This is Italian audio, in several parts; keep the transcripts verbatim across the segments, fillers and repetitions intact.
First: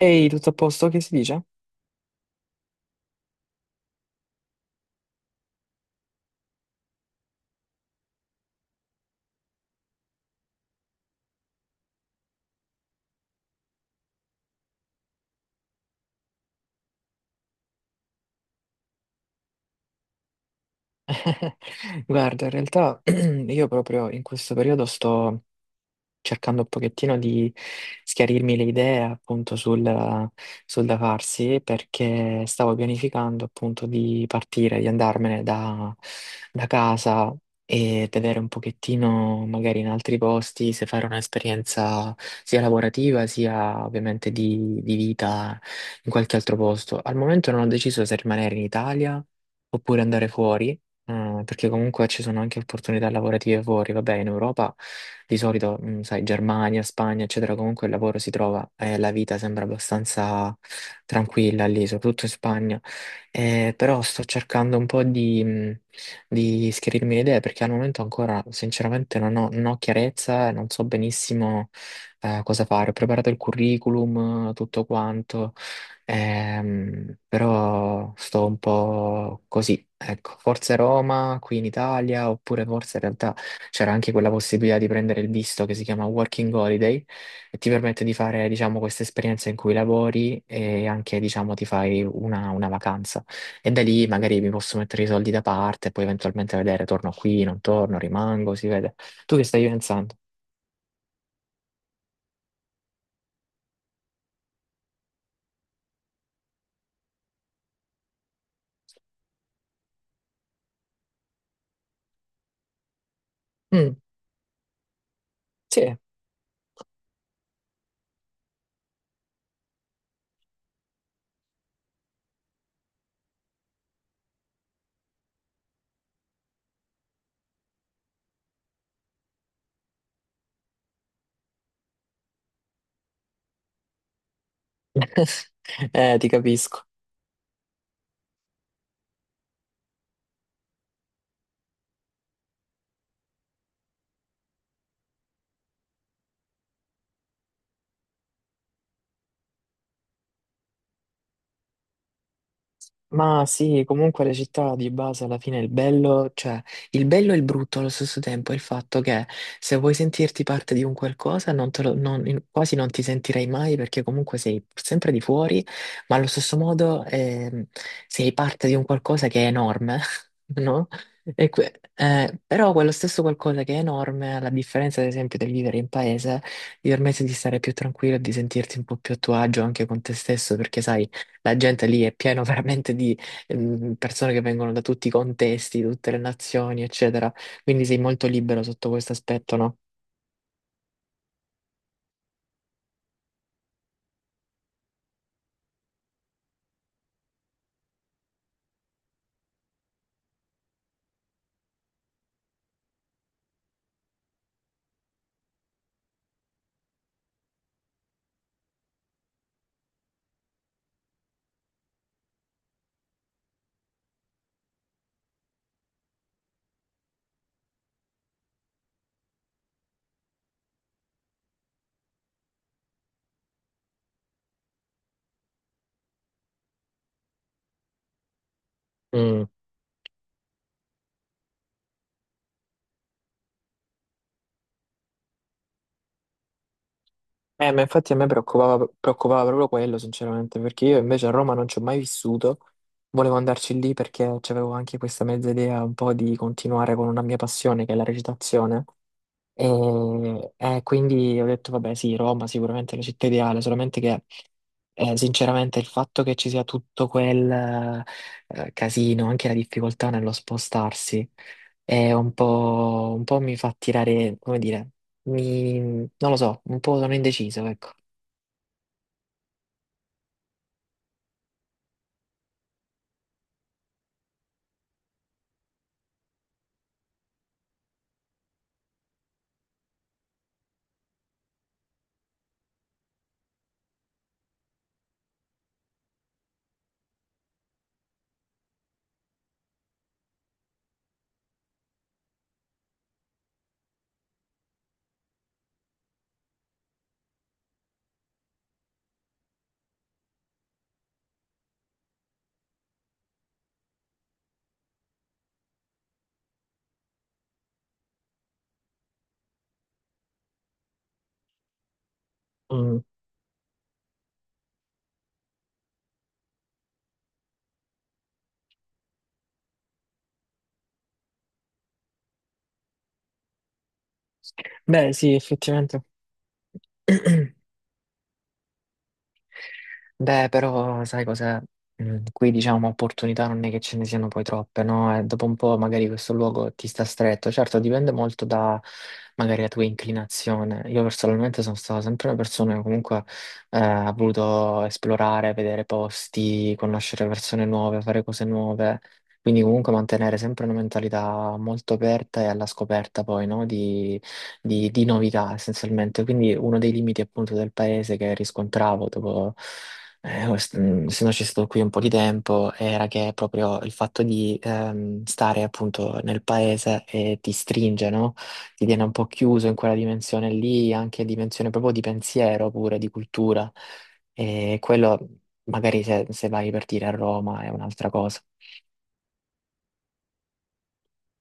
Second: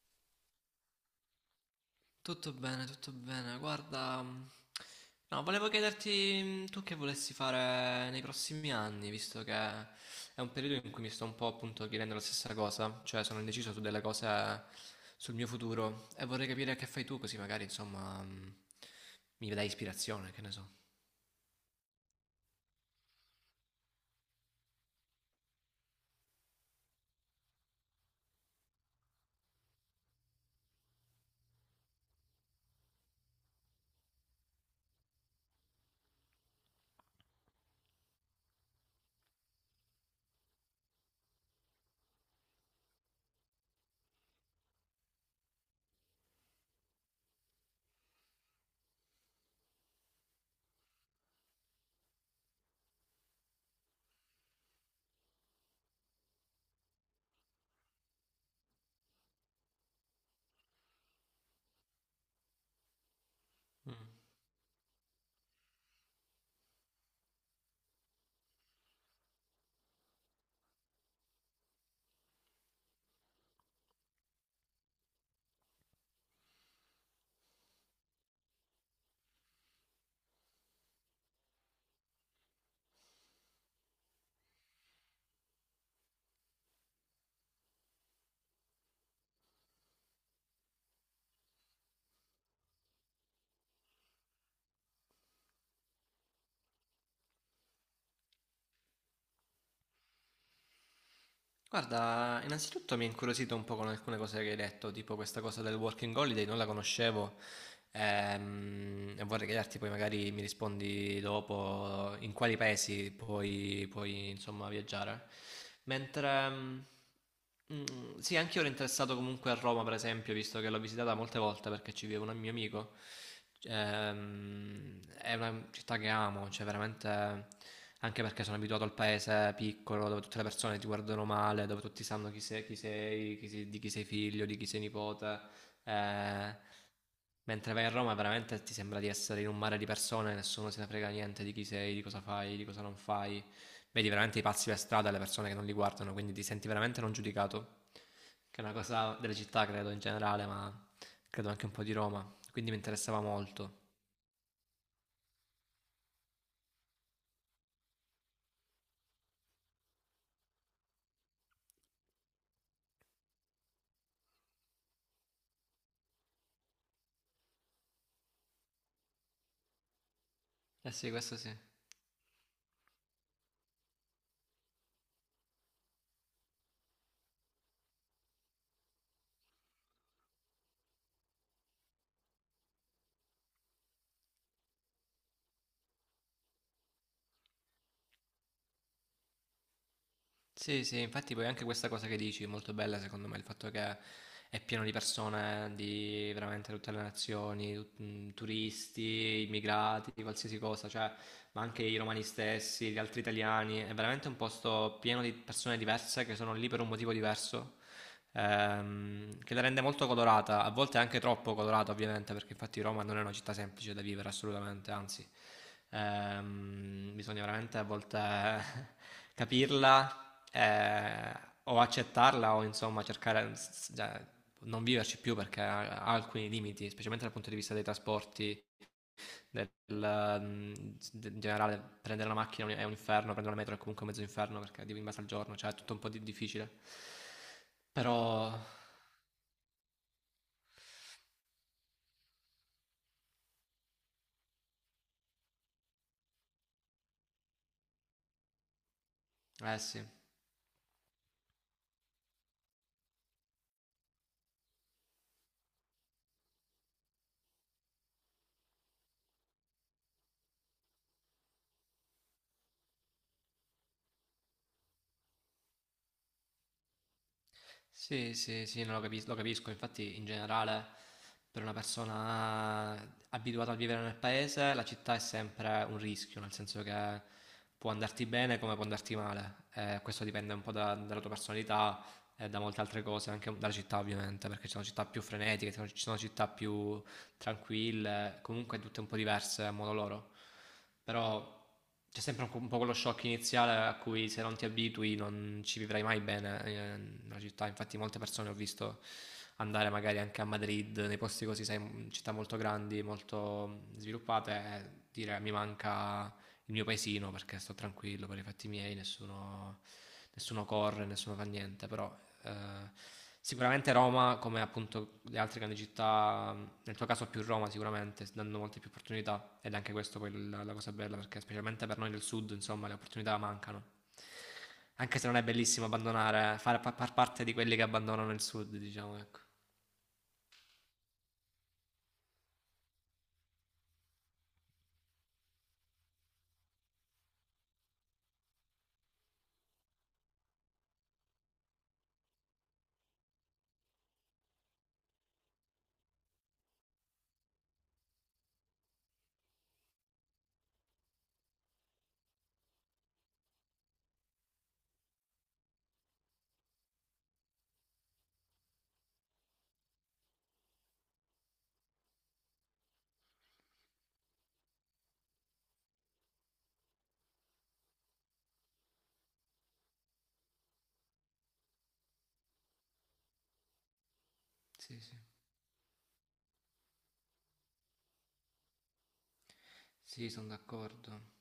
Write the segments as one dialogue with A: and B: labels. A: Ehi, tutto a posto? Che si dice?
B: Tutto bene, tutto bene. Guarda, mm, no, volevo chiederti mm, tu che volessi fare nei prossimi anni, visto che è un periodo in cui mi sto un po' appunto chiedendo la stessa cosa, cioè sono indeciso su delle cose sul mio futuro e vorrei capire che fai tu, così magari insomma mm, mi dai ispirazione, che ne so.
A: Guarda, in realtà io proprio in questo periodo sto cercando un pochettino di schiarirmi le idee appunto sul, sul da farsi perché stavo pianificando appunto di partire, di andarmene da, da casa e vedere un pochettino magari in altri posti se fare un'esperienza sia lavorativa sia ovviamente di, di vita in qualche altro posto. Al momento non ho deciso se rimanere in Italia oppure andare fuori. Eh, perché comunque ci sono anche opportunità lavorative fuori, vabbè, in Europa di solito, mm, sai, Germania, Spagna, eccetera, comunque il lavoro si trova e la vita sembra abbastanza tranquilla lì, soprattutto in Spagna. Eh,
B: Mm.
A: però sto cercando un po' di, mm, di schiarirmi le idee perché al momento ancora, sinceramente, non ho, non ho chiarezza e non so benissimo eh, cosa fare. Ho preparato il curriculum, eh, tutto quanto. Ehm, però sto un po' così, ecco, forse Roma qui in Italia, oppure forse in realtà c'era anche quella possibilità di prendere il visto che si chiama Working Holiday e ti permette di fare, diciamo, questa esperienza in cui lavori e anche, diciamo, ti fai una, una vacanza. E da lì magari mi posso mettere i soldi da parte e poi eventualmente vedere, torno qui, non torno, rimango, si vede. Tu che stai pensando?
B: Guarda, innanzitutto mi ha incuriosito un po' con alcune cose che hai detto, tipo questa cosa del working holiday, non la conoscevo Ehm, Vorrei chiederti poi magari mi rispondi dopo in quali paesi puoi,
A: Mm,
B: puoi, insomma viaggiare.
A: sì.
B: Mentre mm, mm, sì, anche io ero interessato comunque a Roma, per esempio, visto che l'ho visitata molte volte perché ci vive un mio amico. Ehm, è una città che amo, cioè veramente anche perché sono abituato al paese piccolo dove tutte le persone ti guardano male, dove tutti sanno chi sei, chi sei, chi sei- di chi sei figlio, di chi sei nipote.
A: Eh, ti
B: Eh,
A: capisco.
B: mentre vai a Roma veramente ti sembra di essere in un mare di persone, nessuno se ne frega niente di chi sei, di cosa fai, di cosa non fai. Vedi veramente i pazzi per strada, le persone che non li guardano, quindi ti senti veramente non giudicato. Che è una cosa delle città, credo in generale, ma credo anche un po' di Roma. Quindi mi interessava
A: Ma
B: molto.
A: sì, comunque le città di base alla fine il bello, cioè il bello e il brutto allo stesso tempo è il fatto che se vuoi sentirti parte di un qualcosa non te lo- non- in- quasi non ti sentirai mai perché comunque sei sempre di fuori, ma allo stesso modo ehm, sei parte di un qualcosa che è enorme, no?
B: Eh sì, questo
A: E
B: sì.
A: que- eh, però quello stesso qualcosa che è enorme, alla differenza ad esempio del vivere in paese, ti permette di stare più tranquillo e di sentirti un po' più a tuo agio anche con te stesso perché sai la gente lì è piena veramente di ehm, persone che vengono da tutti i contesti, da tutte le nazioni, eccetera. Quindi sei molto libero sotto questo aspetto, no?
B: Sì, sì, infatti poi anche questa cosa che dici è molto bella secondo me, il fatto che è pieno di persone di veramente tutte le nazioni, tut- mh, turisti, immigrati, qualsiasi cosa, cioè, ma anche i romani stessi, gli altri italiani, è veramente un posto pieno di persone diverse che sono lì per un motivo diverso, ehm, che la rende molto colorata, a volte anche troppo colorata ovviamente, perché infatti Roma non è una città semplice da vivere assolutamente, anzi, ehm, bisogna veramente a volte... capirla eh, o accettarla o insomma cercare s- cioè, non viverci più perché ha, ha alcuni limiti, specialmente dal punto di vista dei trasporti,
A: Mm.
B: del, mm, de- in generale prendere la macchina è un inferno, prendere la metro è comunque mezzo inferno perché devi in base al giorno, cioè è tutto un po' di- difficile.
A: Eh, ma infatti a
B: Però,
A: me preoccupava, preoccupava proprio quello, sinceramente, perché io invece a Roma non ci ho mai vissuto. Volevo andarci lì perché avevo anche questa mezza idea un po' di continuare con una mia passione, che è la recitazione.
B: eh sì.
A: E, eh, quindi ho detto, vabbè, sì, Roma sicuramente è la città ideale, solamente che eh, sinceramente il fatto che ci sia tutto quel eh, casino, anche la difficoltà nello spostarsi, è un po', un po' mi fa tirare, come dire, mi- non lo so, un po' sono indeciso, ecco.
B: Sì, sì, sì, no, lo capis- lo capisco. Infatti, in generale, per una persona abituata a vivere nel paese, la città è sempre un rischio, nel senso che può andarti bene come può andarti male. Eh, questo dipende un po' da- dalla tua personalità e da molte altre cose, anche dalla città, ovviamente, perché ci sono città più frenetiche, ci sono ci sono città più tranquille, comunque tutte un po' diverse a modo loro. Però c'è sempre un po', un po' quello shock iniziale a cui se non ti abitui non ci vivrai mai bene eh, nella città. Infatti molte persone ho visto andare magari anche a Madrid, nei posti così, sai, città molto grandi, molto sviluppate, e dire mi manca il mio paesino perché sto tranquillo per i fatti miei, nessuno, nessuno, corre, nessuno fa niente, però eh,
A: Mm.
B: sicuramente Roma, come appunto le altre grandi città, nel tuo caso più Roma sicuramente, danno molte più opportunità ed è anche questo poi la, la cosa bella perché specialmente per noi del sud insomma le opportunità mancano,
A: Beh,
B: anche se
A: sì,
B: non è bellissimo
A: effettivamente.
B: abbandonare, far, far parte di quelli che abbandonano il sud diciamo ecco.
A: Beh, però sai cos'è? Mm, Qui diciamo opportunità non è che ce ne siano poi troppe, no? E dopo un po' magari questo luogo ti sta stretto. Certo, dipende molto da magari la tua inclinazione. Io personalmente sono stata sempre una persona che comunque eh, ha voluto esplorare, vedere posti, conoscere persone nuove, fare cose nuove. Quindi comunque mantenere sempre una mentalità molto aperta e alla scoperta poi, no? Di, di di novità essenzialmente. Quindi uno dei limiti appunto del paese che riscontravo dopo eh, o- mm, se no ci sto qui un po' di tempo, era che proprio il fatto di ehm, stare appunto nel paese e ti stringe, no? Ti tiene un po' chiuso in quella dimensione lì, anche dimensione proprio di pensiero pure, di cultura. E
B: Sì, sì,
A: quello magari se, se vai per dire a Roma è un'altra cosa.
B: sì, sono d'accordo.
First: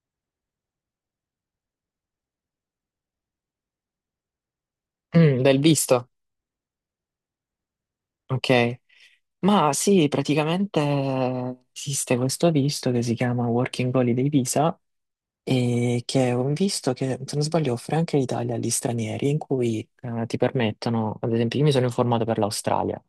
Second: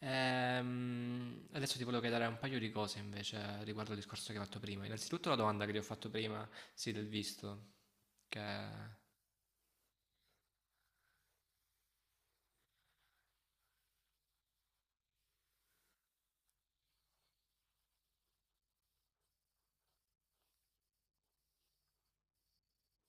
B: Ehm, adesso ti volevo chiedere un paio di cose invece riguardo al discorso che hai fatto prima. Innanzitutto la
A: Mm, del
B: domanda che ti ho
A: visto,
B: fatto prima, sì, del visto, che...
A: ok. Ma sì, praticamente esiste questo visto che si chiama Working Holiday Visa e che ho visto che, se non sbaglio, offre anche l'Italia agli stranieri, in cui eh, ti permettono, ad esempio, io mi sono informato per l'Australia,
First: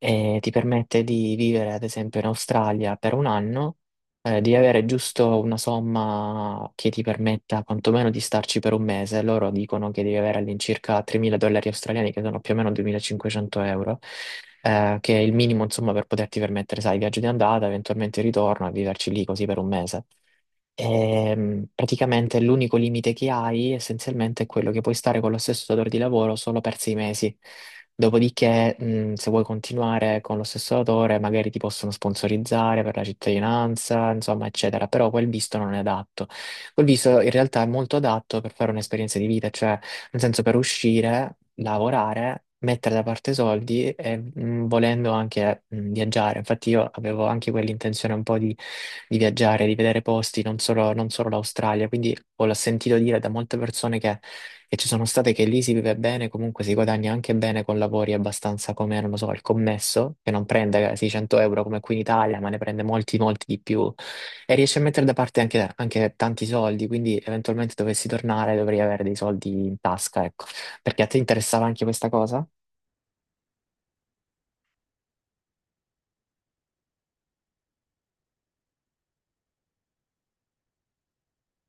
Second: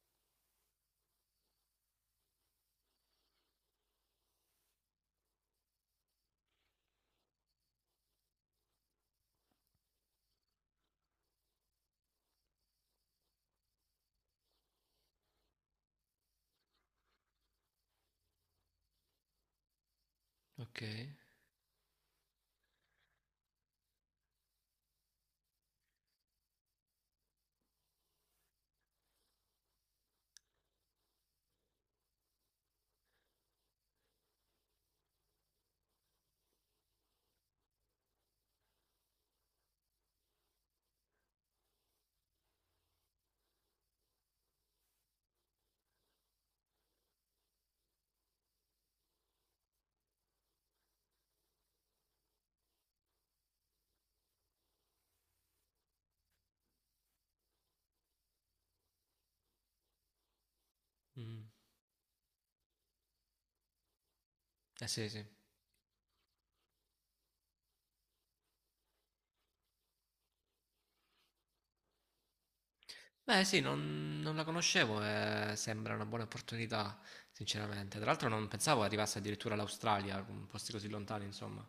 A: e ti permette di vivere, ad esempio, in Australia per un anno, eh, di avere giusto una somma che ti permetta quantomeno di starci per un mese. Loro dicono che devi avere all'incirca tremila dollari australiani, che sono più o meno duemilacinquecento euro, eh, che è il minimo, insomma, per poterti permettere, sai, il viaggio di andata, eventualmente il ritorno, e viverci lì così per un mese.
B: Ok.
A: Ehm, praticamente l'unico limite che hai essenzialmente è quello che puoi stare con lo stesso datore di lavoro solo per sei mesi. Dopodiché, mh, se vuoi continuare con lo stesso datore, magari ti possono sponsorizzare per la cittadinanza, insomma, eccetera. Però quel visto non è adatto. Quel visto in realtà è molto adatto per fare un'esperienza di vita, cioè, nel senso, per uscire lavorare, mettere da parte soldi e mh, volendo anche mh, viaggiare. Infatti io avevo anche quell'intenzione un po' di, di viaggiare, di vedere posti, non solo, non solo l'Australia, quindi ho sentito dire da molte persone che, che ci sono state che lì si vive bene, comunque si guadagna anche bene con lavori abbastanza come, non lo so, il commesso, che non prende 600
B: Mm.
A: euro come qui in Italia, ma ne prende molti, molti di più e riesci a
B: Eh
A: mettere
B: sì,
A: da
B: sì.
A: parte anche, anche tanti soldi, quindi eventualmente dovessi tornare dovrei avere dei soldi in tasca, ecco. Perché a te interessava anche questa cosa?
B: Beh, sì, non, non la conoscevo e sembra una buona opportunità, sinceramente. Tra l'altro non pensavo arrivasse addirittura all'Australia, con posti così lontani, insomma.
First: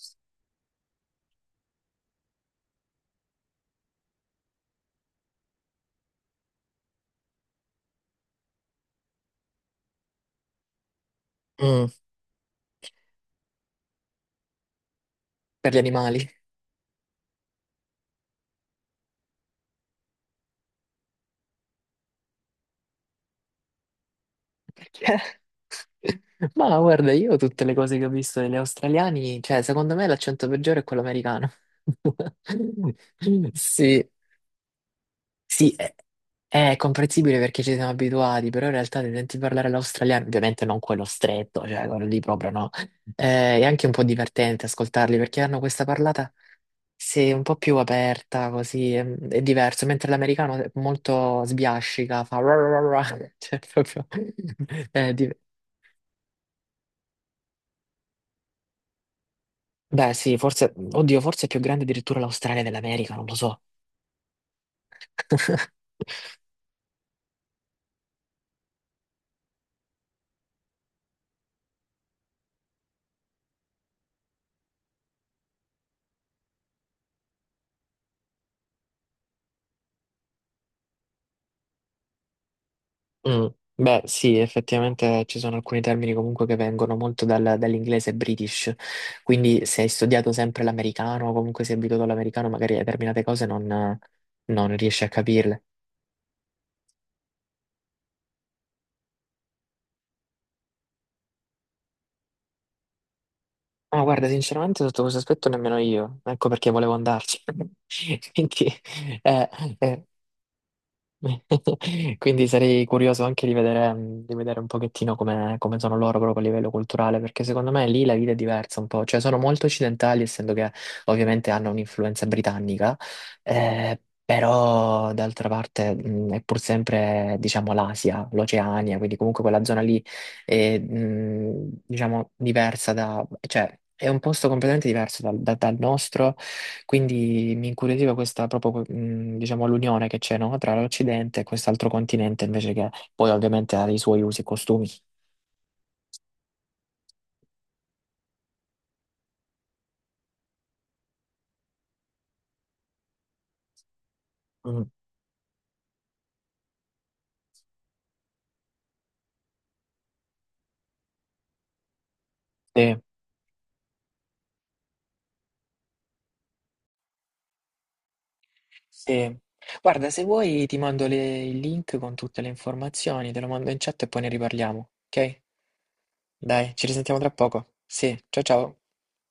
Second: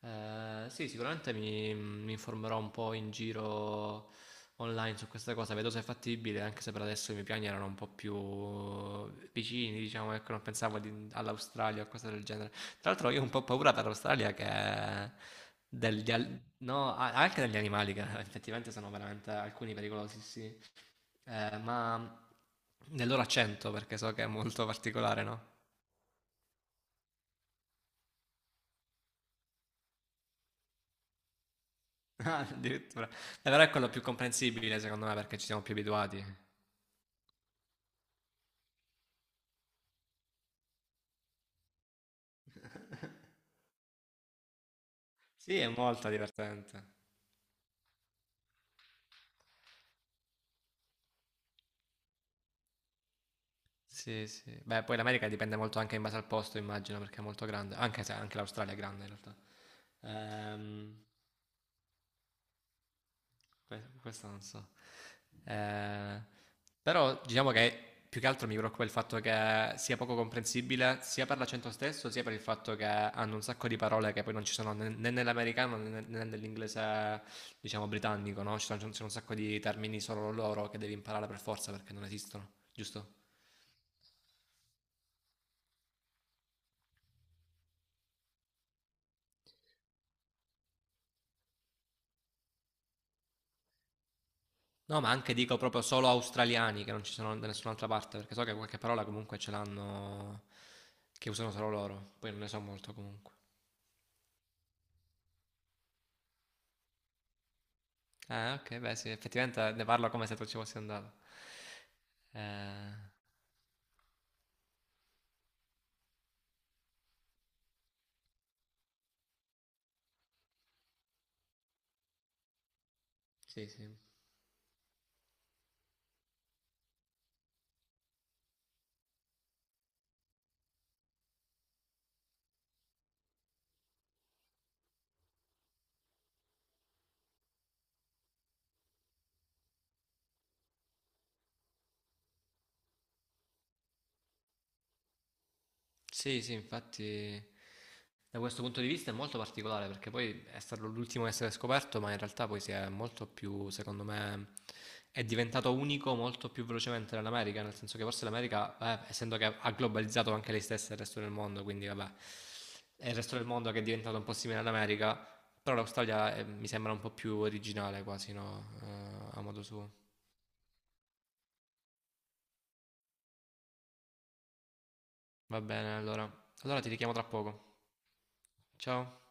B: Eh, sì, sicuramente mi, mi informerò un po' in giro online su questa cosa, vedo se è fattibile, anche se per adesso i miei piani erano un po' più vicini, diciamo, ecco, non pensavo di- all'Australia o
A: Mm.
B: cose del genere. Tra l'altro io ho un po' paura dall'Australia che...
A: Per gli
B: Degli,
A: animali?
B: al- no, a- anche degli animali che effettivamente sono veramente alcuni pericolosi, sì. Eh, ma nell'ora cento perché so che è molto particolare,
A: Perché?
B: no?
A: Ma guarda, io tutte le cose che ho visto degli australiani, cioè, secondo me l'accento peggiore è quello americano.
B: Ah, addirittura. Eh, Però è quello più
A: Sì,
B: comprensibile secondo me perché ci siamo
A: sì,
B: più
A: è,
B: abituati.
A: è comprensibile perché ci siamo abituati, però in realtà se senti parlare l'australiano, ovviamente non quello stretto, cioè quello lì proprio no. Eh, è anche un po' divertente ascoltarli perché hanno
B: Sì, è
A: questa
B: molto
A: parlata
B: divertente.
A: sì, un po' più aperta, così è, è diverso, mentre l'americano è molto sbiascica, fa ra ra ra ra, cioè proprio.
B: Sì, sì. Beh, poi
A: è
B: l'America
A: di-
B: dipende molto anche in base al posto, immagino, perché è molto grande, anche se anche l'Australia è grande in realtà.
A: Beh sì, forse,
B: Ehm,
A: oddio, forse è più grande addirittura l'Australia dell'America, non lo so.
B: Que- Questo non so. Eh, Però diciamo che più che altro mi preoccupa il fatto che sia poco comprensibile sia per l'accento stesso, sia per il fatto che hanno un sacco di parole che poi non ci sono né né nell'americano né né nell'inglese, diciamo, britannico, no? Ci sono, ci sono un sacco di termini solo loro che devi imparare per forza perché non esistono, giusto?
A: Mm, beh, sì, effettivamente ci sono alcuni termini comunque che vengono molto dal- dall'inglese british, quindi se hai studiato sempre l'americano o comunque sei abituato all'americano, magari determinate cose non, non
B: No,
A: riesci a
B: ma anche dico
A: capirle.
B: proprio solo australiani che non ci sono da nessun'altra parte, perché so che qualche parola comunque ce l'hanno che usano solo loro, poi non ne so molto comunque.
A: Ma guarda, sinceramente sotto questo aspetto nemmeno io, ecco perché volevo andarci.
B: Ah,
A: Quindi,
B: ok, beh, sì,
A: eh,
B: effettivamente ne
A: eh,
B: parlo come se tu ci fossi andato.
A: quindi sarei
B: Eh,
A: curioso anche di vedere, di vedere, un pochettino come, come sono loro proprio a livello culturale, perché secondo me lì la vita è diversa un po', cioè sono molto occidentali, essendo che ovviamente hanno un'influenza britannica,
B: sì, sì.
A: eh, però d'altra parte mh, è pur sempre, diciamo, l'Asia, l'Oceania, quindi comunque quella zona lì è, mh, diciamo, diversa da, cioè è un posto completamente diverso dal, da- dal nostro quindi mi incuriosiva questa proprio, mh, diciamo, l'unione che c'è, no? Tra l'Occidente e quest'altro continente, invece che poi ovviamente ha i suoi usi e costumi.
B: Sì, sì, infatti da questo punto di vista è molto particolare perché poi è stato l'ultimo a essere scoperto, ma in realtà poi si è molto più, secondo me,
A: Mm.
B: è diventato unico molto più velocemente dell'America, nel senso che forse l'America, eh, essendo che ha globalizzato anche lei stessa e il resto del mondo, quindi vabbè,
A: Sì,
B: è il resto del mondo che è diventato un po' simile all'America, però l'Australia eh, mi sembra un po' più originale quasi, no?
A: sì.
B: Eh, a modo suo.
A: Guarda, se vuoi ti mando le- il link con tutte le informazioni, te lo mando in chat e poi ne riparliamo, ok?
B: Va bene, allora.
A: Dai,
B: Allora
A: ci
B: ti richiamo
A: risentiamo
B: tra
A: tra poco.
B: poco.
A: Sì, ciao ciao.
B: Ciao.